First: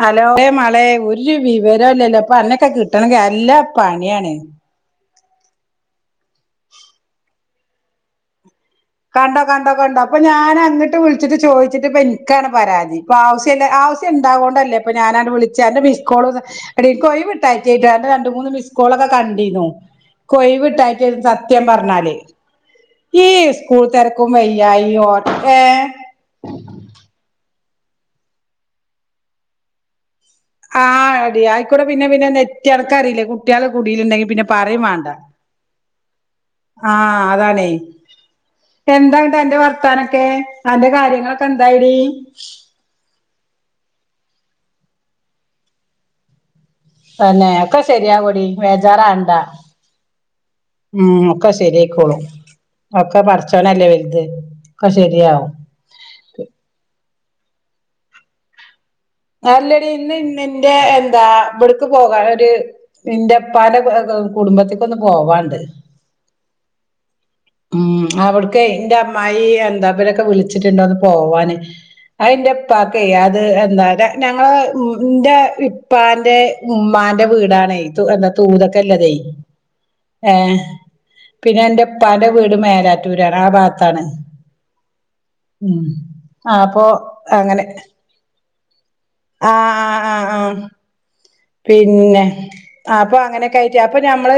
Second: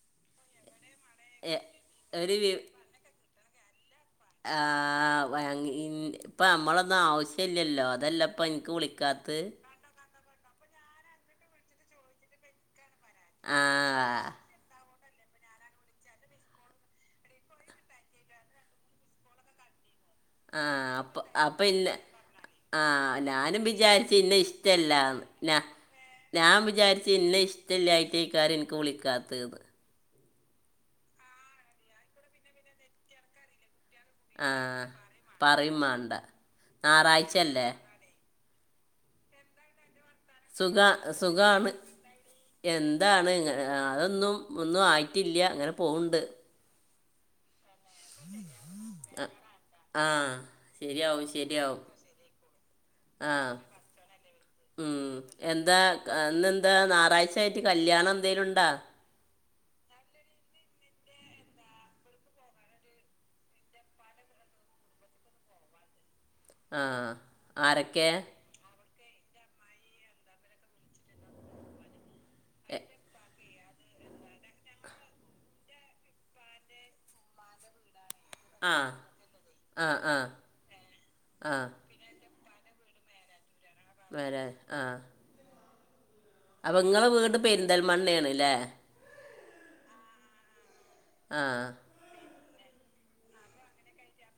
Hello മളെ ഒരു വിവരം ഇല്ലല്ലോ ഒരു അപ്പൊ അന്നൊക്കെ കിട്ടണെങ്കിൽ നല്ലാ പണിയാണ് ആഹ് ഇപ്പം നമ്മളൊന്നും ആവശ്യം ഇല്ലല്ലോ അതല്ലപ്പം ഇനിക്ക് വിളിക്ക കണ്ടോ കണ്ടോ കണ്ടോ അപ്പൊ ഞാൻ അങ്ങിട്ട് വിളിച്ചിട്ട് ചോദിച്ചിട്ട് ഇപ്പം എനിക്കാണ് പരാതി അപ്പ ആ ആവശ്യല്ല ആവശ്യ ഇണ്ടാവകോണ്ടല്ലേ ഇപ്പൊ ഞാന് അങ്ങോട്ട് വിളിച്ച അന്റെ മിസ്കോള് എടി എനിക്ക് ഒഴിവ് കിട്ടായ്ട്ടാന്റെ രണ്ടു മൂന്ന് മിസ് കോളൊക്കെ കണ്ടിനു ഇനികൊയ് ആ വിട്ടായിട്ടന്ന് അപ്പം സത്യം അപ്പം ഇന്ന പറഞ്ഞാല് ആ പ്ലീസ് ഞാനും സ്കൂൾ വിചാരിച്ച് തെരക്കും ഇന്നെ വയ്യായി ഇഷ്ടമല്ല ഓട്ട ഞാൻ ഏഹ് ഞാൻ വിചാരിച്ചു ഇന്നെ ഇഷ്ടല്ലായിട്ട് ഏയ്ക്കാര് ഇനിക്ക് വിളിക്കാത്തത് ആഹ് എടി ആയിക്കൂടെ പിന്നെ പിന്നെ നെറ്റ് അനക്കാറിയില്ലെ കുട്ടികള് കുടില് ഉണ്ടെങ്കിൽ പിന്നെ ആ പറയും വാണ്ട പറയും വേണ്ട ആഹ് ഞായറാഴ്ച അതാണ് അല്ലേ എന്താണ്ട് അന്റെ വർത്താനൊക്കെ സുഖ അന്റെ കാര്യങ്ങളൊക്കെ സുഖമാണ് എന്തായെടി എന്താണ് ഇങ്ങ അതൊന്നും ഒന്നും ആയിട്ടില്ല ഇങ്ങനെ പോക്ണ്ട് തന്നെ ഒക്കെ ശരിയാവുമെടി ആ വേജാറാവണ്ട. ആ, ഉം ശരിയാവും ഒക്കെ ശരി ശരിയാവും ആയിക്കോളും. ഒക്കെ ആഹ് പടച്ചോനല്ലേ വലുത്. ഒക്കൊ ശെരിയാവും. ഇന്ന് എന്താ ഞായറാഴ്ച ആയിട്ട് കല്യാണം എന്തേലും ഉണ്ടാ. അല്ലടി ഇന്ന് ഇന്ന് എന്റെ എന്താ ഇവിടക്ക് പോകാൻ ഒരു ന്റെ ഉപ്പാൻ്റെ കുടുംബത്തേക്കു ഒന്ന് പോവാണ്ട്. ആഹ് ഉം ആരൊക്കെ? അവിടക്ക് എന്റെ അമ്മായ് എന്താപ്പ ഇവരൊക്കെ വിളിച്ചിട്ടുണ്ടോന്ന്. പോവാന് അതിന്റെ ഉപ്പാക്കെ അത് എന്താ ഞങ്ങള് ന്റെ ഉപ്പാന്റെ ഉമ്മാന്റെ വീടാണ്. തു എന്താ ആഹ് തൂതൊക്കെല്ലതെ ആഹ് ആഹ് ഏഹ് പിന്നെ ആഹ് എന്റെ ഉപ്പാൻ്റെ വീട് മേലാറ്റൂരാണ്. ആ ഭാഗ വേരാ ആഹ് ഉം ആ അപ്പോൾ അപ്പൊ നിങ്ങളെ വീട് പെരിന്തൽമണ്ണ ആണ്ല്ലേ? ആഹ് ആഹ് ആഹ് ആഹ് ആഹ് പിന്നെ ആഹ് അപ്പൊ അങ്ങനൊക്കെ ആയിട്ട് അപ്പൊ നമ്മള്.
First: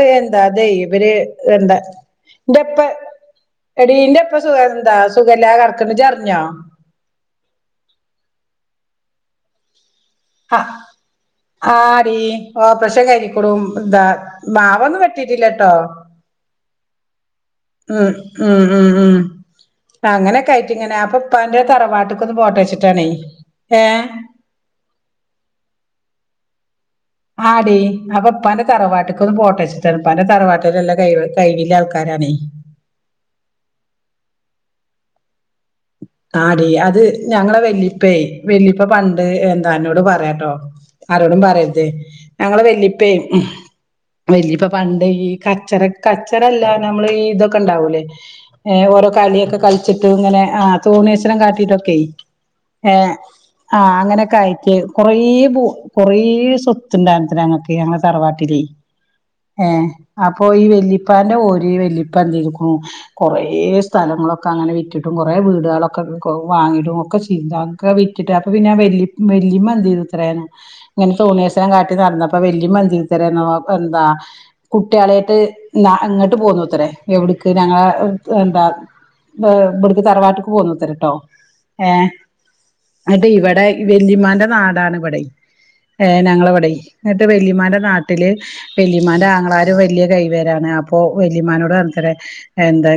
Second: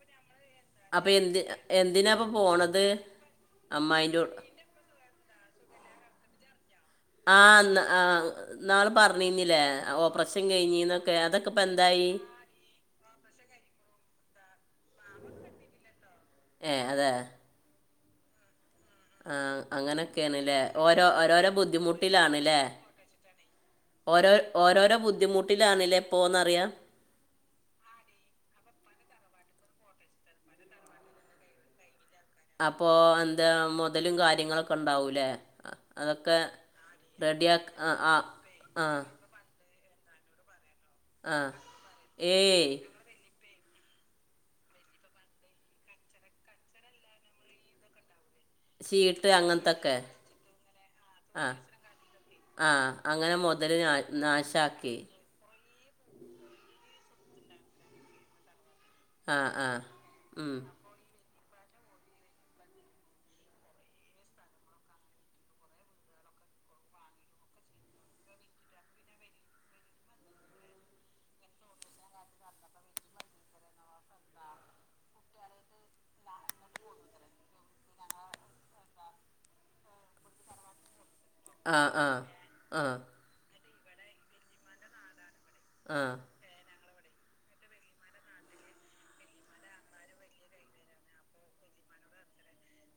അതെ അപ്പൊ ഇവര് എന്തി എന്താ എന്തിനാപ്പൊ പോണത് വെപ്പ് എടി അമ്മായിന്റെ നിൻ്റെ ഉപ്പ കൂടെ സുഖാ എന്താ സുഖമില്ലാതെ കിടക്ക്ണ്ട്. ച് അറിഞ്ഞോ? ആഹ ആഹ് ഇന്നാള് പറഞ്ഞിരുന്നില്ലേ ഓപ്പ കഴിഞ്ഞിനൊക്കെ. ആഹ് ടി ഓപ്പറേഷൻ കഴിഞ്ഞ്ക്ണു. ഥ മാവൊന്നും വെട്ടിട്ടില്ലട്ടോ? ഏഹ് അതെ ഉം ഉം ഉം ആഹ് ഉംഅങ്ങനെ അങ്ങനൊക്കെയാണ്ല്ലേ കയറ്റി ഇങ്ങനെ ഓരോ അപ്പൊ ഓരോരോ ഉപ്പാൻ്റെ തറവാട്ടക്ക് ഒന്ന് ബുദ്ധിമുട്ടിലാണ്ല്ലേ പോട്ടാച്ചിട്ട്. കണ് ഏഹ് ഓരോ ഓരോരോ ബുദ്ധിമുട്ടിലാണ്. ല്ലേ പ്പോന്നറിയ. ആടി അപ്പൊ ഉപ്പാന്റെ തറവാട്ടക്ക് ഒന്ന് പോട്ടെ എന്ന് വെച്ചിട്ടാണ് ഉപ്പാന്റെ തറവാട്ടിലോര്ല്ലാം കഴ്‌വ് ഉള്ള ആൾക്കാരാണേ. അപ്പൊ എന്താ മുതലും കാര്യങ്ങളൊക്കെ ഉണ്ടാവൂലേ? അതൊക്കെ ആടി അത് ഞങ്ങളെ റെഡിയാക്ക ആ വല്ലിപ്പേ ആ വല്ലിപ്പ ആ പണ്ട്. ന്നോട് പറയാട്ടോ ആ ആരോടും പറയരുത്. ഞങ്ങള് ഏയ് വെല്ലിപ്പ വലിയ ഇപ്പ പണ്ട് ഈ കച്ചറ കച്ചറല്ല നമ്മള് ഇതൊക്കെ ഇണ്ടാവൂലേ ഓരോ ചീട്ട് കളിയൊക്കെ അങ്ങനത്തൊക്കെ കളിച്ചിട്ടും ഇങ്ങനെ ആ തോണേശ്വരം ആ കാട്ടിയിട്ടൊക്കെ. ആ ഏ അങ്ങനെ മുതൽ ആ നാ അങ്ങനെയൊക്കെ ആയിട്ട്. നാശാക്കി കൊറ ഭു കൊറ സ്വത്ത്ണ്ടായിത ഞങ്ങക്ക് ഞങ്ങെ തറവാട്ടില്. ആ ഏ ആ അപ്പൊ ഉം ഈ വി പ്പാന്റെ ഒരി വല്ലിപ്പ എന്തരിക്കുന്നു കൊറേ സ്ഥലങ്ങളൊക്കെ അങ്ങനെ വിറ്റിട്ടും. കൊ കുറേ വീടുകളൊക്കെ വാങ്ങിടും ഒക്കെ ചെയന്തക്കെ വിറ്റിട്ട് അപ്പൊ പിന്നെ വ വല്യമ്മന്ത് ചൊയ്തുത്ര. ഇങ്ങനെ തൂണിയസനം കാട്ടി നടന്നപ്പ വലിമ്മ. ത്തര എന്ന എന്താ കുട്ടികളായിട്ട് ഇങ്ങോട്ട് പോന്നുത്രേ എവിടക്ക് ഞങ്ങള എന്താ ഇവിടുക്ക് തറവാട്ടക്ക് പോന്ന്ത്തരട്ടോ ആ ഏ ആ ആ എന്നിട്ട് ഇവിടെ വെല്ലിമാന്റെ നാടാണ് ഇവിടെ ആ ഏ ഞങ്ങള ഇവിടെ എന്നിട്ട് വെലിമാന്റെ നാട്ടില്. വല്യമാന്റെ ആങ്ങളാര് വല്യ കൈവൊരാണ്. അപ്പൊ വല്യമാനോട് പറഞ്ഞത്രേ എന്താ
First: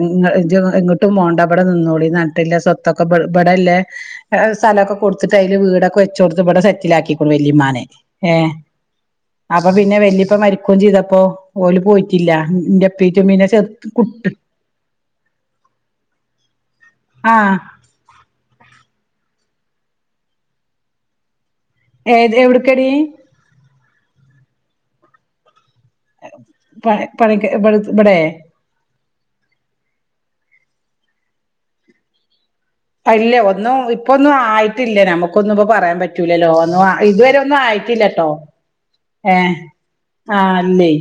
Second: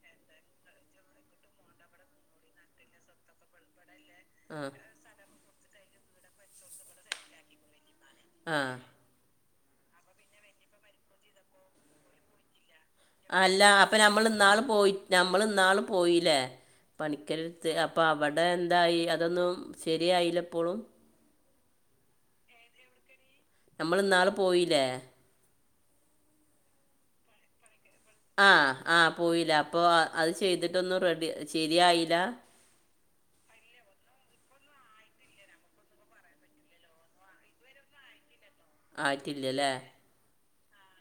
ഇങ്ങോട്ടും പോണ്ട ഇ ഇ നിന്നോളിം പറഞ്ഞിട്ട് സ്വത്തൊക്കെ ഇവടള ആ സ്ഥലകൊ. കൊടുത്തിട്ട് അതില് വീട്ക്കെ വെച്ച് കൊടുത്ത് ഇവിടെ സെറ്റിലകി ക്ണു. വല്യമാനെ ഏ ആ അപ്പൊ പിന്നെ വല്ലിപ്പ മരിക്കും ചെയ്തപ്പോ ഓല് പോയിറ്റില്ല. അല്ല അപ്പൊ നമ്മൾ ഇന്നാള് പോയി നമ്മൾ ഇന്നാള് പോയില്ലേ ആഹ് പണിക്കരരുത്ത്. അപ്പം അവിടെ എന്തായി അതൊന്നും ശരിയായില്ലപ്പോളും. ഏ എവിക് കടി. നമ്മള് ഇന്നാള് പോയില്ലേ? പ പണിക് പടുത്ത് ഇവടയെ ആഹ് ആഹ് പോയില്ല അപ്പോൾ അത് ചെയ്തിട്ടൊന്നും റെഡി ശരിയായില്ല അല്ലെ ഒന്നും ഇപ്പൊന്നും ആയിട്ടില്ല നമുക്കൊന്നും ഇപ്പ പറയാൻ പറ്റൂലല്ലോ ഒന്നും ഇതുവരെ ഒന്നും ആയിട്ടില്ല ട്ടോ ഏ ആയിട്ടില്ലല്ലേ ആഹ് അല്ലേ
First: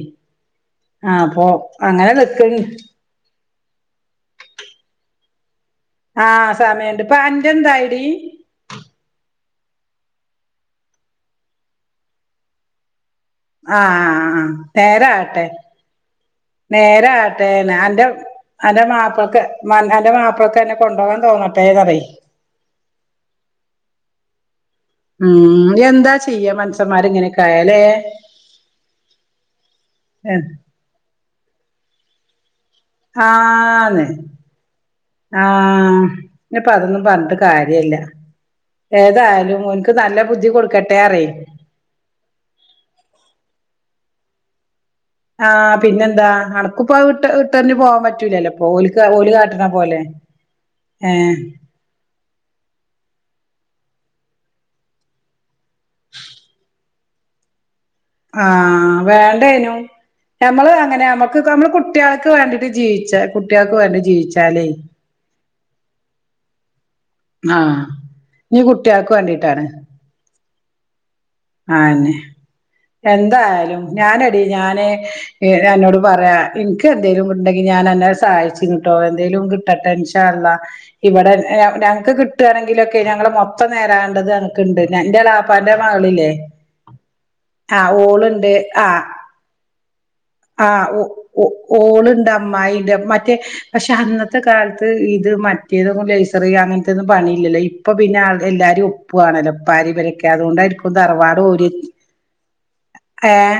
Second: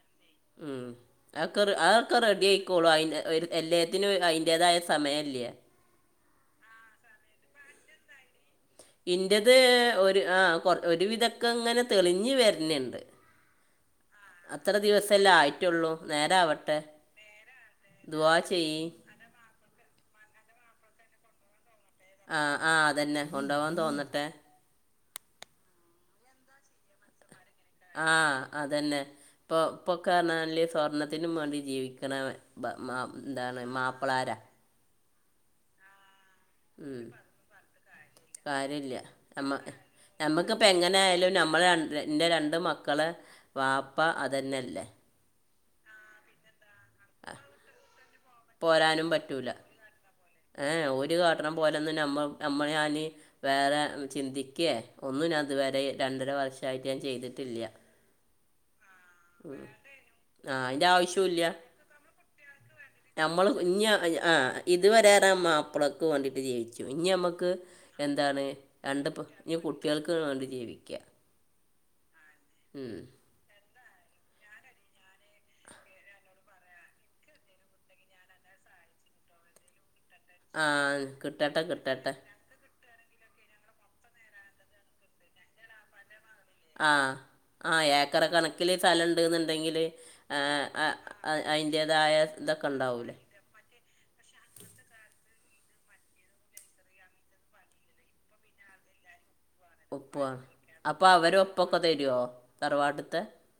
ഉം ആ അപ്പൊ അതൊക്ക അങ്ങനെ അതൊക്കെ റെഡി നിക്ക്ണ്ട് ആയിക്കോളു അതിന്റ എല്ലയത്തിനും അതിന്റേതായ സമയല്യ ആഹ് സമയമുണ്ട് ഇപ്പൊ അന്റെ എന്തായെടി ഇന്റത് ഒരു ആഹ് ഒരുവിധൊക്കെ ഇങ്ങനെ തെളിഞ്ഞ് വരുന്നുണ്ട് ആഹ് ആഹ് ആഹ് അത്ര ദിവസമല്ലേ നേരാകട്ടെ ആയിട്ടുള്ളൂ നേരാവട്ടെ നേരെ ആകട്ടേന്നെ അന്റെ ദുവാ അന്റെ ചെയ്യ് മാപ്പിൾക്ക് അന്റെ മാപ്പിൾക്ക് അന്നെ കൊണ്ട്പോകാൻ തോന്നട്ടെ പറയി ആഹ് ആഹ് അതന്നെ കൊണ്ടുപോവാൻ തോന്നട്ടെ ഉം എന്താ ചെയ്യാ മനസ്സന്മാർ ഇങ്ങനെക്ക ആഹ് അതന്നെ ഇപ്പൊ ഇപ്പൊക്കറഞ്ഞാല് സ്വർണത്തിനും വേണ്ടി ജീവിക്കണ മാ എന്താണ് മാപ്പളാര ആഹ് ഇപ്പ അതൊന്നും പറഞ്ഞിട്ട് കാര്യല്ല കാര്യല്ല നമ്മ ഏതായാലും ഓൻക്ക് നല്ല ബുദ്ധി നമ്മുക്കിപ്പ കൊടുക്കട്ടെ എങ്ങനെ പറയ് ആയാലും നമ്മളെ എൻ്റെ രണ്ട് മക്കളെ വാപ്പ അതന്നെയല്ലേ ആഹ് പിന്നെന്താ അണക്കിപ്പോവിട്ട വിട്ടെറിഞ്ഞ് പോവാൻ പറ്റൂലല്ലോ ഓൽക്ക പോരാനും ഓല് പറ്റൂല കാട്ടണ പോലെ ഏഹ് ഓലൊന്നും നമ്മ നമ്മളെയാല് വേറെ ചിന്തിക്കേ ഒന്നും ഞാൻ ഇതുവരെ രണ്ടര വർഷായിട്ട് ഞാൻ ചെയ്തിട്ടില്ല ആഹ് വേണ്ടേനു ആ ഞമ്മള് അതിൻ്റെ അങ്ങനെ നമ്മക്ക് ഇപ്പ ആവശ്യമില്ല നമ്മള് കുട്ടികൾക്ക് വേണ്ടിട്ട് ജീവിച്ചു നമ്മൾ ഇനി ആഹ് ഇത് വരെ മാപ്പിളക്ക് വേണ്ടിട്ട് ജീവിച്ചു ഇനി നമ്മക് ക്ക് ആഹ് എന്താണ് ഇഞ്ഞ് രണ്ട് കുട്ട്യാൾക്ക് കുഞ്ഞ് വേണ്ടിട്ടാണ് കുട്ടികൾക്ക് വേണ്ടി ജീവിക്കുക ആന്ന് ഉം. എന്തായാലും ഞാനെടി ഞാന് എന്നോട് പറയാം എനിക്ക് എന്തേലും ഉണ്ടെങ്കി ഞാൻ അന്നെ സഹായിച്ചിടുംട്ടോ എന്തേലും കിട് ട്ടട്ടെ ഇൻഷാ അല്ലാഹ് ആ ഇവിടെ കിട്ടട്ടെ കിട്ടട്ടെ ഞങ്‌ക്ക് കിട് കിട്ടുകാണെങ്കിലൊക്കെ ഞങ്ങള് മൊത്തം നേരാണ്ടത് അനക്ക്ണ്ട് എന്റെ എളാപ്പാന്റെ മകളില്ലേ ആഹ് ആ ആഹ് ഏക്കറ് ഓളുണ്ട് കണക്കില് ആ സ്ഥലണ്ട്ന്നുണ്ടെങ്കില് അയ്ന്റെതായ അമ്മായിന്റെ മറ്റേ പക്ഷെ അന്നത്തെ കാലത്ത് ഇത് മറ്റേതും ലേസർ [unintelligible] പണിയില്ലല്ലോ ഇപ്പൊ പിന്ന എല്ലാരും പോവുവാണല്ലോ [unintelligible] രൊക്കെ അതുകൊണ്ടായിരിക്കും പ്പൊ അവരു തറവാട് ഓര് ഒപ്പൊക്കെ തരുവോ തറവാട്ട്ത്തെ ഏഹ്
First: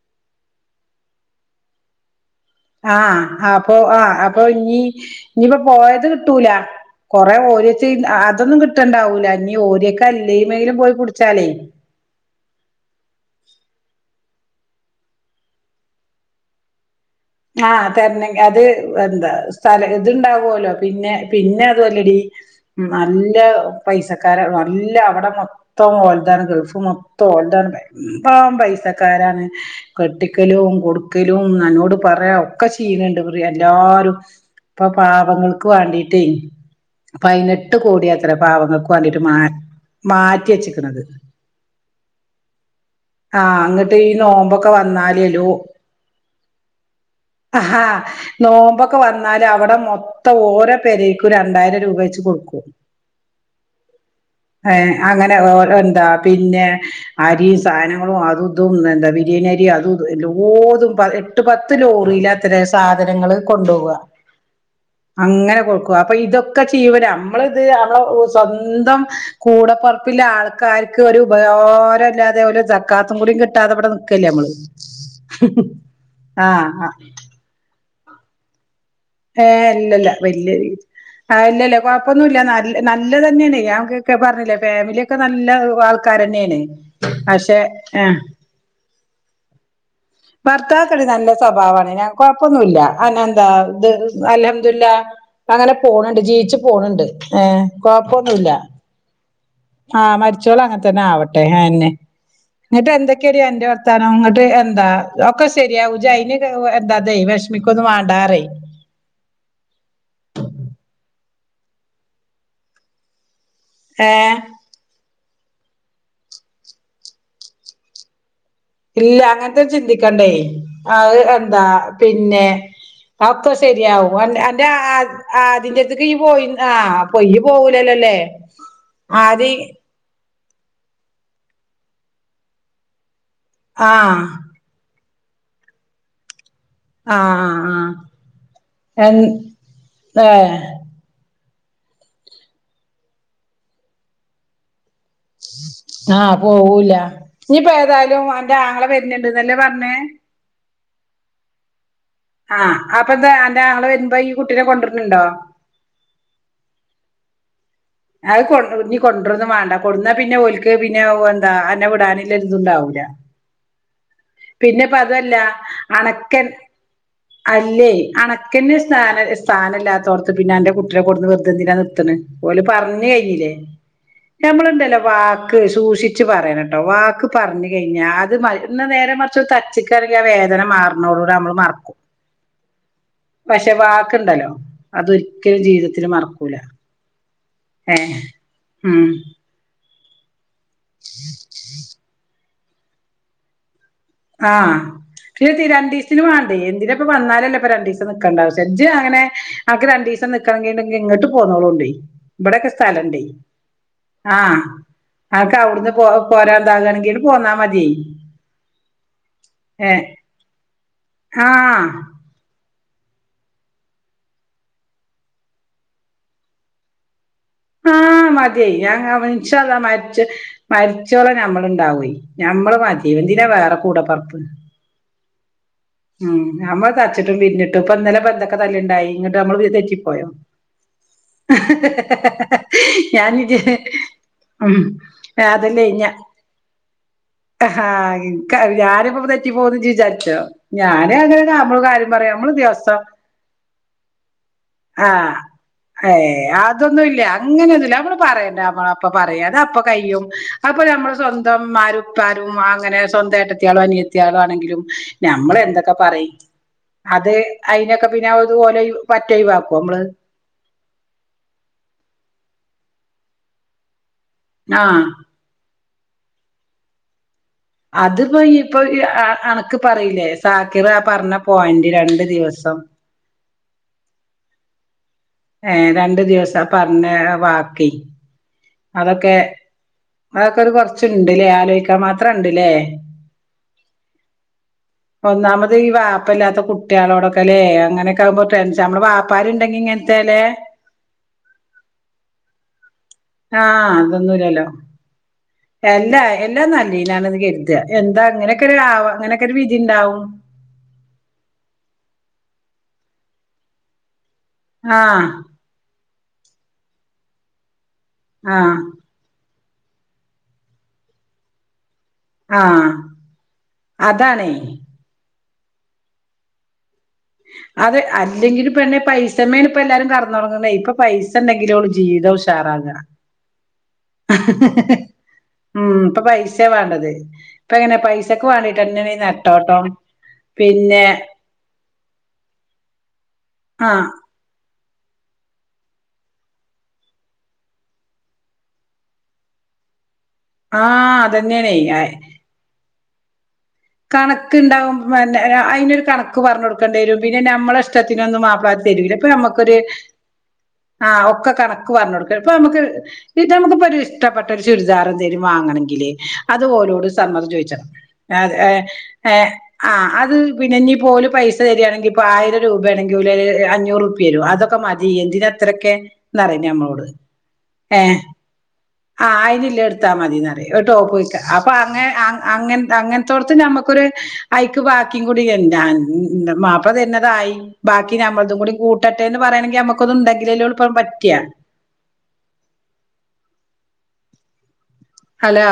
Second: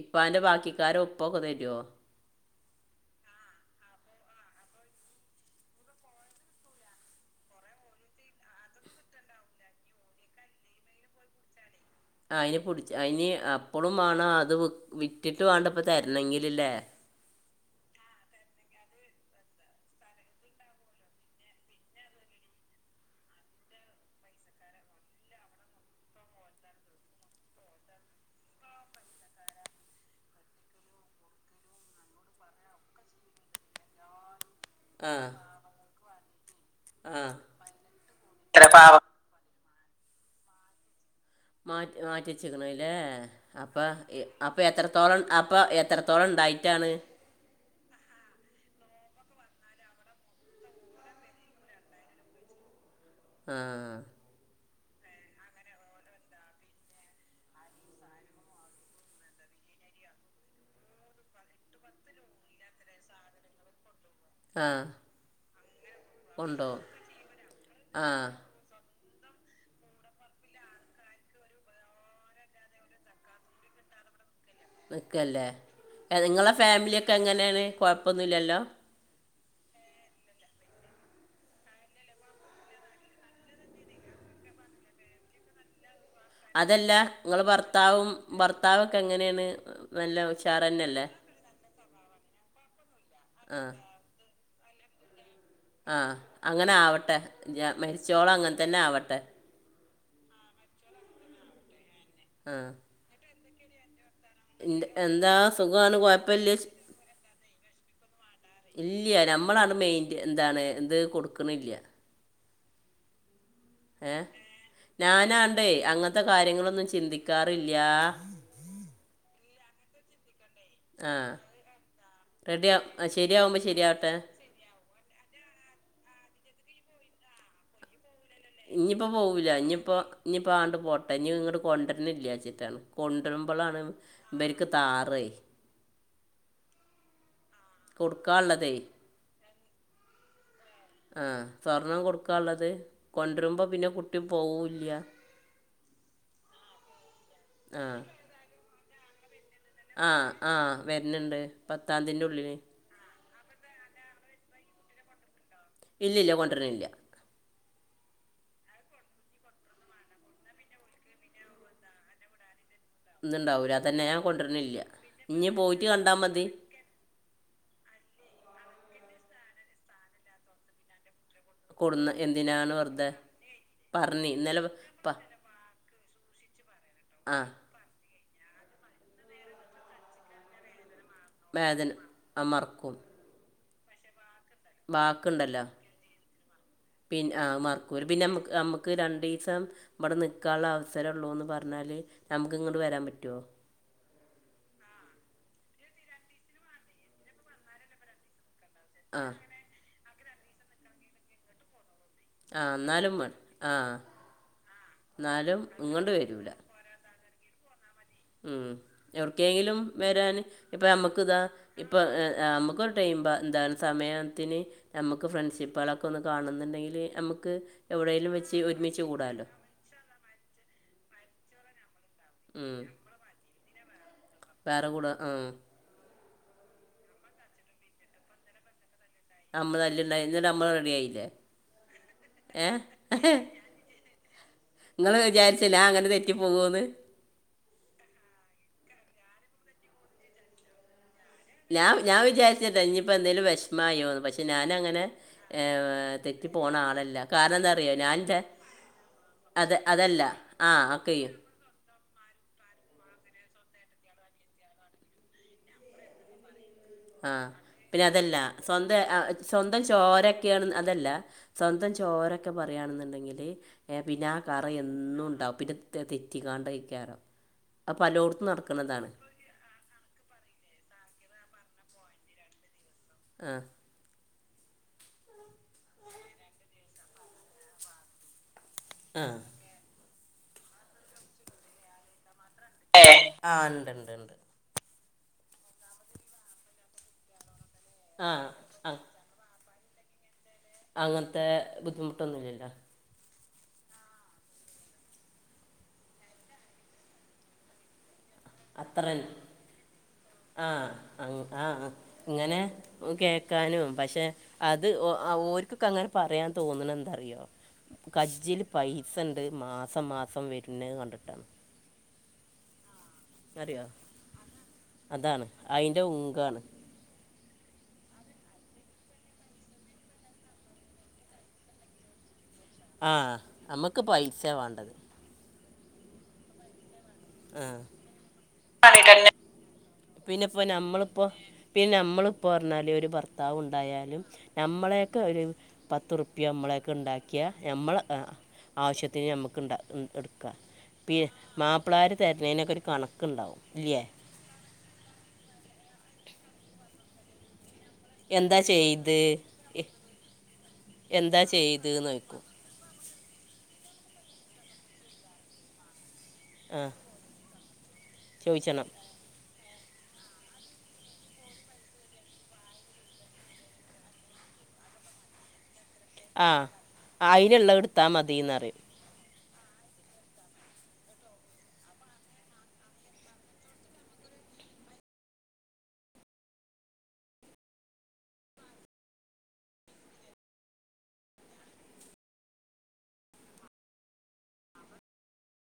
ഇപ്പാന്റെ ബാക്കിക്കാര ഒപ്പൊക്കെ തരുവോ ആഹ് അപ്പൊ ആഹ് അപ്പൊ ഇനി ഇനിയിപ്പ പോയത് കിട്ടൂല കൊറേ ഓരിചെ അ അതൊന്നും കിട്ടണ്ടാവൂല ഇനി ഓരിയൊക്കാനില്ലേമെല് പോയി പുടിച്ചാലേ ആ ഇനി പുടിച്ച അ ഇനി അപ്പളും മാണം അത് വി വിട്ടിട്ട് വാണ്ടപ്പ തര്ണെങ്കിലില്ലേ ആഹ് തരണെങ്കി അത് എന്താ സ്ഥലം ഇതുണ്ടാവുല്ലോ പിന്നെ പിന്നെ അതുവല്ലെടി ഉം നല്ല പൈസക്കാര നല്ല അവിടെ മൊ മൊത്തം ഓൽതാണ് ഗൾഫ് മൊത്തം ഓൽതാണ് ഭയമ്പം പൈസക്കാരാണ് കെട്ടിക്കലും കൊടുക്കലും നന്നോട് പറയാ ഒക്കെ ചെയ്ണണ്ട് എല്ലാരും ഇപ്പൊ ആ പാവങ്ങൾക്ക് വാണ്ടിട്ടെ ആ പയിനെട്ട് കോടിയാത്രെ പാവങ്ങൾക്ക് വാണ്ടിട്ട് ട്ട് മാറ്റ് മാറ്റി വച്ചിക്ക്ണത് മാറ്റ് മാറ്റിച്ച്ക്ക്ണല്ലേ ആഹ് അപ്പ അങ്ങട്ട് ഈ എ അപ്പൊ നോമ്പൊക്കെ എത്രത്തോളം വന്നാലേലോ അപ്പ എത്രത്തോളം ണ്ടായിട്ടാണ് ആഹാ നോമ്പൊക്കെ വന്നാല് അവിടെ മൊത്തം ഓരോ പേരേക്കും രണ്ടായിരം രൂപ വെച്ച് കൊടുക്കും [inaudible] ആഹ് ഏഹ് അങ്ങനെ ഓരോ എന്താ പിന്നെ അരിയും സാനങ്ങളും അതു ഇതും എന്താ ബിരിയാണി അരിയും അതും ഇതു എല്ലോതും പ എട്ട് പത്ത് ലോറിൽ അത്ര സാധനങ്ങള് കൊണ്ടോവ ആ അങ്ങനെ കൊടുക്കുവ അപ്പൊ ഇതൊക്കെ കൊണ്ടുപോകും ചീവന നമ്മളത് ആ നമ്മള സൊ ന്തം കൂടെപ്പറപ്പില്ല ആൾക്കാർക്ക് ഒരു ഉപകാരൊല്ലാതെ ഓല സക്കാത്തും കൂടിയും കിട്ടാതെ ഇവിടെ ക്കെല്ലമ്മള് നിക്കല്ലേ നിങ്ങളെ ആഹ് ഫാമിലിയൊക്കെ എങ്ങനെയാണ് കൊഴപ്പൊന്നുല്ലല്ലോ ഏഹ് ഇല്ലല്ല വല്യ രീതി ആ ഇല്ലല്ല കൊഴപ്പൊന്നുല്ല നല്ല നല്ലതന്നെയണ് ഞക്കെക്കെ പറഞ്ഞില്ലേ ഫാമിലിയൊക്കെ നല്ല ആൾ അതല്ല ഇങ്ങള് ഭർത്താവും ഏഹ് ഭർത്താവൊക്കെ എങ്ങനെണ് ഭർത്താവൊക്കടി നല്ല സ്വഭാവാണ് ഞാൻ കൊഴപ്പൊന്നുല്ല അന്നന്താ ആ ഇത് അൽഹംദുല്ല അങ്ങനെ ആ പോണണ്ട് ജീവിച്ച് അങ്ങനെ പോണണ്ട് ഏഹ് കൊഴപ്പൊന്നുല്ല നാവട്ടെ ആഹ് മരിച്ചോളം അങ്ങൻ തന്നവട്ടെ ആന്നെ ആ എന്നിട്ട് എന്തെക്കെയാടി അന്റെ വർത്താനംങ്ങട്ട് ട്ട് എന്താ ഇന്റെ- ഒക്കെ ശെരിയാവു സുഖമാണ് ഇജ്ജ് അയിന് കുഴപ്പമില്ല എന്താ ഇതേ വെശ്മിക്കൊന്നു വണ്ടാറീ ഇല്ല നമ്മളാണ് മെയിന്റ് എന്താണ് എത് കൊടുക്കണില്ല ഏഹ് ഞാനാണ്ടേ അങ്ങൻത്തെ കാര്യങ്ങളൊന്നും ചിന്തിക്കാറില്ല ഇല്ല അങ്ങൻത്തെ ചിന്തിക്കണ്ടേ ആ അത് എന്താ പിന്നെ റെഡി ആ അഒക്ക ശരിയാവുമ്പോൾ ശരിയാവട്ടെ ശെരിയാവും അൻ അന്റെ ആ ആതിന്റെത്തേക്ക് ഇയ്യ്‌ പോയി ആ പൊയ് ഇയ്യ്‌ പോവുലല്ലോല്ലേ ഇഞ്ഞിപ്പോ പോവൂല്ല ഇഞ്പ്പൊ ഇഞ്ഞിപ്പോ ആണ്ട് പോട്ടെ ഇഞ് ഇങ്ങട്ട് കൊണ്ടാർന്നില്ലാന്ന് വെച്ട്ടാൻ കൊണ്ടരുമ്പോളാണ് ആഹ് ഇബര്ക്ക് താറേ ആ ആ ആ കൊടുക്കാനുള്ളതേ എൻ ഏഹ് ആഹ് സ്വർണം കൊടുക്കാള്ളത് കൊണ്ടര്മ്പോ പിന്നെ കുട്ടി പോവുല്ല ആഹ് പോവൂല്ല ഇനിയിപ്പോ ആ ഏതായാലും അന്റാങ്ങളെ വര്ണണ്ട് ന്നല്ലേ പർ ആഹ് ആഹ് വര്ണണ്ട് പത്താംതിന്റെ ആഹ് അപ്പൊ എന്താ അന്റെ ആങ്ങള വരുമ്പോ ഈ കുട്ടിനെ കൊണ്ടര്ണണ്ടോ ഇല്ല ഇല്ല കൊണ്ടുവരണില്ല അത് കൊ ഇനി കൊണ്ടന്ന് വേണ്ട കൊട്ന്ന പിന്നെ ഓലക്ക് പിന്നെ എന്താ എന്നന്നെ വിടാനില്ല ഇതുംണ്ടാവൂല. ഇന്തുണ്ടാവൂല്ല അതന്നെ ഞാൻ കൊണ്ടുവരുന്നില്ല അതുമല്ല ഇനി പോയിട്ട് കണ്ടാൽ മതി. അണക്കൻ അല്ലേ അണക്കെന്നെ സ്ഥാന സ്ഥാനല്ലാത്തോടത്ത് പിന്നെ എന്റെ കുട്ടെ കൊടുന്ന് വ. എന്തിനാ കൊടുന്ന് നിർത്തണ് ഓൽ എന്തിനാണ് പറഞ് വെറുതെ കഴിഞ്ഞില്ലേ. പറഞ്ഞ് ഇന്നലെ നമ്മൾ ഉണ്ടല്ലോ പ വാക്ക് സൂക്ഷിച്ച് പറയനട്ടോ വാക്ക് ആ പറഞ്ഞ്. കഴിഞ്ഞ അത് ഇന്ന് നേരെ മറച്ച് തച്ചക്കിറങ്ങി ആ വേദന മാറണോള്ളൂ നമ്മള് വേദന മറക്കും ആ മറക്കും പക്ഷെ വാാക്കണ്ടല്ലോ ബാാക്കുണ്ടല്ലോ പിന്ന ആ മറ ന ഏ ഒരു പിന്നെ നമുക്ക് ഉം രണ്ടീസം ഇവിടെ നിക്കാനുള്ള അവസരംള്ളൂന്ന് പറഞ്ഞാല് നമുക്ക് ഇങ്ങട്ട് വരാൻ പറ്റൊ ആഹ് പിന്നെ രണ്ടീസത്തിന് വേണ്ടേ എന്തിനപ്പ വന്നാലല്ലോ ഇപ്പൊ രണ്ട ണ്ടാവെജ് അങ്ങനെ ആ ആക്ക് രണ്ടു ദിവസം നക്കണമെെങ്ക ഇങ്ങോട്ട് പോന്നോളോണ്ടേ ആ ഇവിടെൊക്കെ എന്നാലും സ്ഥലംണ്ടേയ് വേണം ആ ആഹ് അക്കെ എന്നാലും അവിടുന്ന് പോ ഇങ്ങോട്ട് വരില്ല പോരാതാകയാണെങ്കിലും പോന്ന മതി. ഉം എർക്കെങ്കിലും ഏ വരാൻ ഇപ്പോ. നമ്മുക്ക് ഇതാ ആഹ് ഇപ്പോ നമുക്ക് ടൈ എന്താണ് സമയത്തിന് നമുക്ക് ഫ്രണ്ട്ഷിപ്പുകളൊക്കെ ഒന്ന് കാണുന്നുണ്ടെങ്കിൽ നമുക്ക് ആഹ് എവിടെയെങ്കിലും വെച്ച് മതിയെ ഒരുമിച്ച് ഞാൻ കൂടാമല്ലോ ഇൻഷാ അള്ളാ. മരിച്ചോള നമ്മൾ ഉണ്ടാവയി ഞമ്മള് ഉം ന്തിനെ വേറെ കൂടെപ്പറപ്പു വേറെ കൂട ആഹ് ഉം നമ്മള് തച്ചിട്ടും പിര്ന്നിട്ടും ഇപ്പൊ ഇന്നലെ ബന്ന്തൊക്കെ തല്ലുണ്ടായി് നമ്മള് അല്ലണ്ട ന്നട്ട് നമ്മള് റെഡി ആയില്ലേ ഏ ഞാനിത് ഉം. നിങ്ങൾ വിചാരിച്ചില്ല അതല്ലേ ഞാൻ ഞ അങ്ങനെ തെറ്റിപ്പോകുമെന്ന് ഹാ ഇൻക്ക, ഞാനിപ്പോ തെറ്റി പോവൂന്ന് ഇജ്ജ് വിചാരിച്ചോ? ഞാനങ്ങനെ ഞാൻ ഞാൻ വിചാരിച്ചത് ഇനിയിപ്പോ എന്തേലും വിഷമായോന്ന്. പക്ഷെ ഞാനങ്ങനെ ഏഹ് തെറ്റി പോണ ആളല്ല അതൊന്നുല്ല, കാരണം എന്താ അങ്ങനെയൊന്നുല്ല. അറിയോ ഞാൻ അതമ്മള് എൻ്റെ പറയണ്ടെ അമ്മളപ്പ പറയും. അത് അതപ്പ അതല്ല കയ്യും. ആ അതിപ്പോ ഒക്കെ ഞമ്മളെ ചെയ്യും സ്വന്തം ഇമ്മാരും ഇപ്പാരും അങ്ങനെ സ്വന്തം ഏട്ടത്തിയാളും അനിയത്തിയാളും ആണെങ്കിലും ഞമ്മളെ എന്തൊക്കെ പറയും. ആ അത് അയിനൊക്കെ പിന്നെ ഇത് പോലെ പറ്റെ ഒയിവാക്ക്വോ ഇമ്മള്? ക്കേണ് അതല്ല. സ്വന്തം ചോരൊക്കെ പറയാണെന്നുണ്ടെങ്കില് ഏഹ് പിന്നാ ആഹ് കറയെന്നുണ്ടാവും. പിന്നെ തെറ്റിങ്ങാണ്ടയ്ക്കാറം. അതിപ്പോ ഇപ്പൊ എന ക്ക് പറയില്ലേ സാക്കിറ ആ പറഞ്ഞ പോയിന്റ് രണ്ട് ദിവസം ആഹ്. ഏഹ് രണ്ട് ദിവസം പറഞ്ഞ ബാക്കി അതൊക്കെ, ആഹ് അതൊക്കെ ഒരു കൊറച്ച്ണ്ട്ല്ലേ, ആലോചിക്കാൻ മാത്രം ഇണ്ട്ല്ലേ? ഏഹ്? ആഹ് ഇണ്ട്ണ്ട് ഇണ്ട്. ഒന്നാമത് ഈ വാപ്പല്ലാത്ത കുട്ട്യോളോടൊക്കെല്ലേ? അങ്ങനെയൊക്കെ ആകുമ്പോ ആഹ് ടെൻഷൻ. നമ്മള് വാപ് പ്പാര്ണ്ടെങ്കി ഇങ്ങനത്തേലെ അങ്ങൻത്തെ ബുദ്ധിമുട്ടൊന്നുല്ലല്ലോ? ആഹ് അതൊന്നുല്ലല്ലോ. എല്ലാ എല്ലാം നല്ലീനാണന്ന് കര്താ. എന്താ അങ്ങനെയൊക്കെ ആ അത്രന്നെ അങ്ങനെയൊക്കെ ഒരു വിധിണ്ടാവും. ആഹ് ആഹ് ഇങ്ങനെ കേക്കാനും, പക്ഷെ അത്, ആഹ് ഓർക്കൊക്കെ അങ്ങനെ പറയാൻ തോന്നണ എന്താറിയോ കജ്ജില് ആഹ് പൈ സണ്ട്. മാസം മാസം വര്ണത് കണ്ടിട്ടാണ്. ആഹ്. അറിയ്യോ? അതാണേ അതാണ് അയിന്റെ ഹുങ്കാണ്. അതെ അല്ലെങ്കില് പിന്നെ പൈസമ്മേണ് ഇപ്പ എല്ലാരും കെടന്നൊറങ്ങ്ന്നേ? ഇപ്പൊ പൈസ ഇണ്ടെങ്കിലേ ഓലു ജീവിതവും ഉഷാറാവു ആഹ് നമ്മക്ക് പൈസയാ വേണ്ടത്. ഉം ഇപ്പ പൈസയാ വേണ്ടത്. ആഹ് ഇപ്പെങ്ങനെ പൈസക്ക് വേണ്ടിട്ടന്നെണീ നെട്ടോട്ടം. ഇപ്പോൾ പിന്നെ നമ്മളിപ്പോൾ പിന്നെ അമ്മളിപ്പോറഞ്ഞാല് ഒരു ഭർത്താവ് ആഹ് ഇണ്ടായാലും ഞമ്മളെയൊക്കെ ഒരു പത്തുറുപ്പ്യ ഇമ്മളെയൊക്കെ ഉണ്ടാക്കിയാൽ ഞമ്മളെ ആഹ് ആവശ്യത്തിന് ഞമ്മക്ക് ഇണ്ട എട്ക് ആഹ് അതന്നെയാണേ ഏഹ്. തര്ന്നേനൊക്കെ ഒരു കണക്ക്ണ്ടാവും. ഇല്ല്യേ? കണക്ക്ണ്ടാവും. പിന്നെ അയിനൊരു കണക്ക് പറഞ്ഞ് കൊടുക്കണ്ട വരും. പിന്നെ ഞമ്മളെ ഇഷ് ടത്തിനൊന്നും എന്താ മാപ്പ്ളാര് തരൂല്ല. ചെയ്ത് ഇപ്പൊ നമുക്കൊരു ആഹ് എന്താ ഒക്കെ ചെയ്ത് കണക്ക് എന്ന് പറഞ്ഞൊടുക്കണം. ചോദിക്കും ഇപ്പൊ നമ്ക്ക് ഈ ടൈമൊക്കെ ഇപ്പൊ ഒരു ഇഷ്ടപ്പെട്ട ചുരിദാർ എന്തേലും വാങ്ങണങ്കില് അത് ആ ഓരോട് സമ്മതം ചോയിച്ചണം. ഏഹ് ചോദിച്ചണം ഏഹ്. ആഹ് അത് പിന്നെ ഇനിപ്പൊ ഓല് പൈസ തരാണെങ്കിൽ ഇപ്പോ ആയിരം രൂപയാണെങ്കിൽ ഓല് അഞ്ഞൂറുറ്പ്പ്യ തരും. അതൊക്കെ മതി ഇയ്യെന്തിനാ അത്രയൊക്കെ എന്നറയും ഞമ്മളോട്. ഏഹ് ഇന്നറിയും. ആഹ് അയിന്ള്ള എട്ത്താ മതീന്നറയും ഒരു ടോപ്പൊയിക്ക. അപ്പൊ അങ്ങനെ അങ്ങ അങ്ങനത്തോടത്ത് ഞമ്മക്കൊരു അയിക്ക് ബാക്കിയും കൂടി, എന്താ മാപ്പ്ള തരുന്നതു ആയി ബാക്കി ഞമ്മളതും കൂടി കൂട്ടട്ടെ എന്ന് പറയണെങ്കി നമുക്ക് ഒന്ന് ഇണ്ടെങ്കിലല്ലെള്ളു ഇപ്പഴും പറ്റ്വാ? ഹലോ?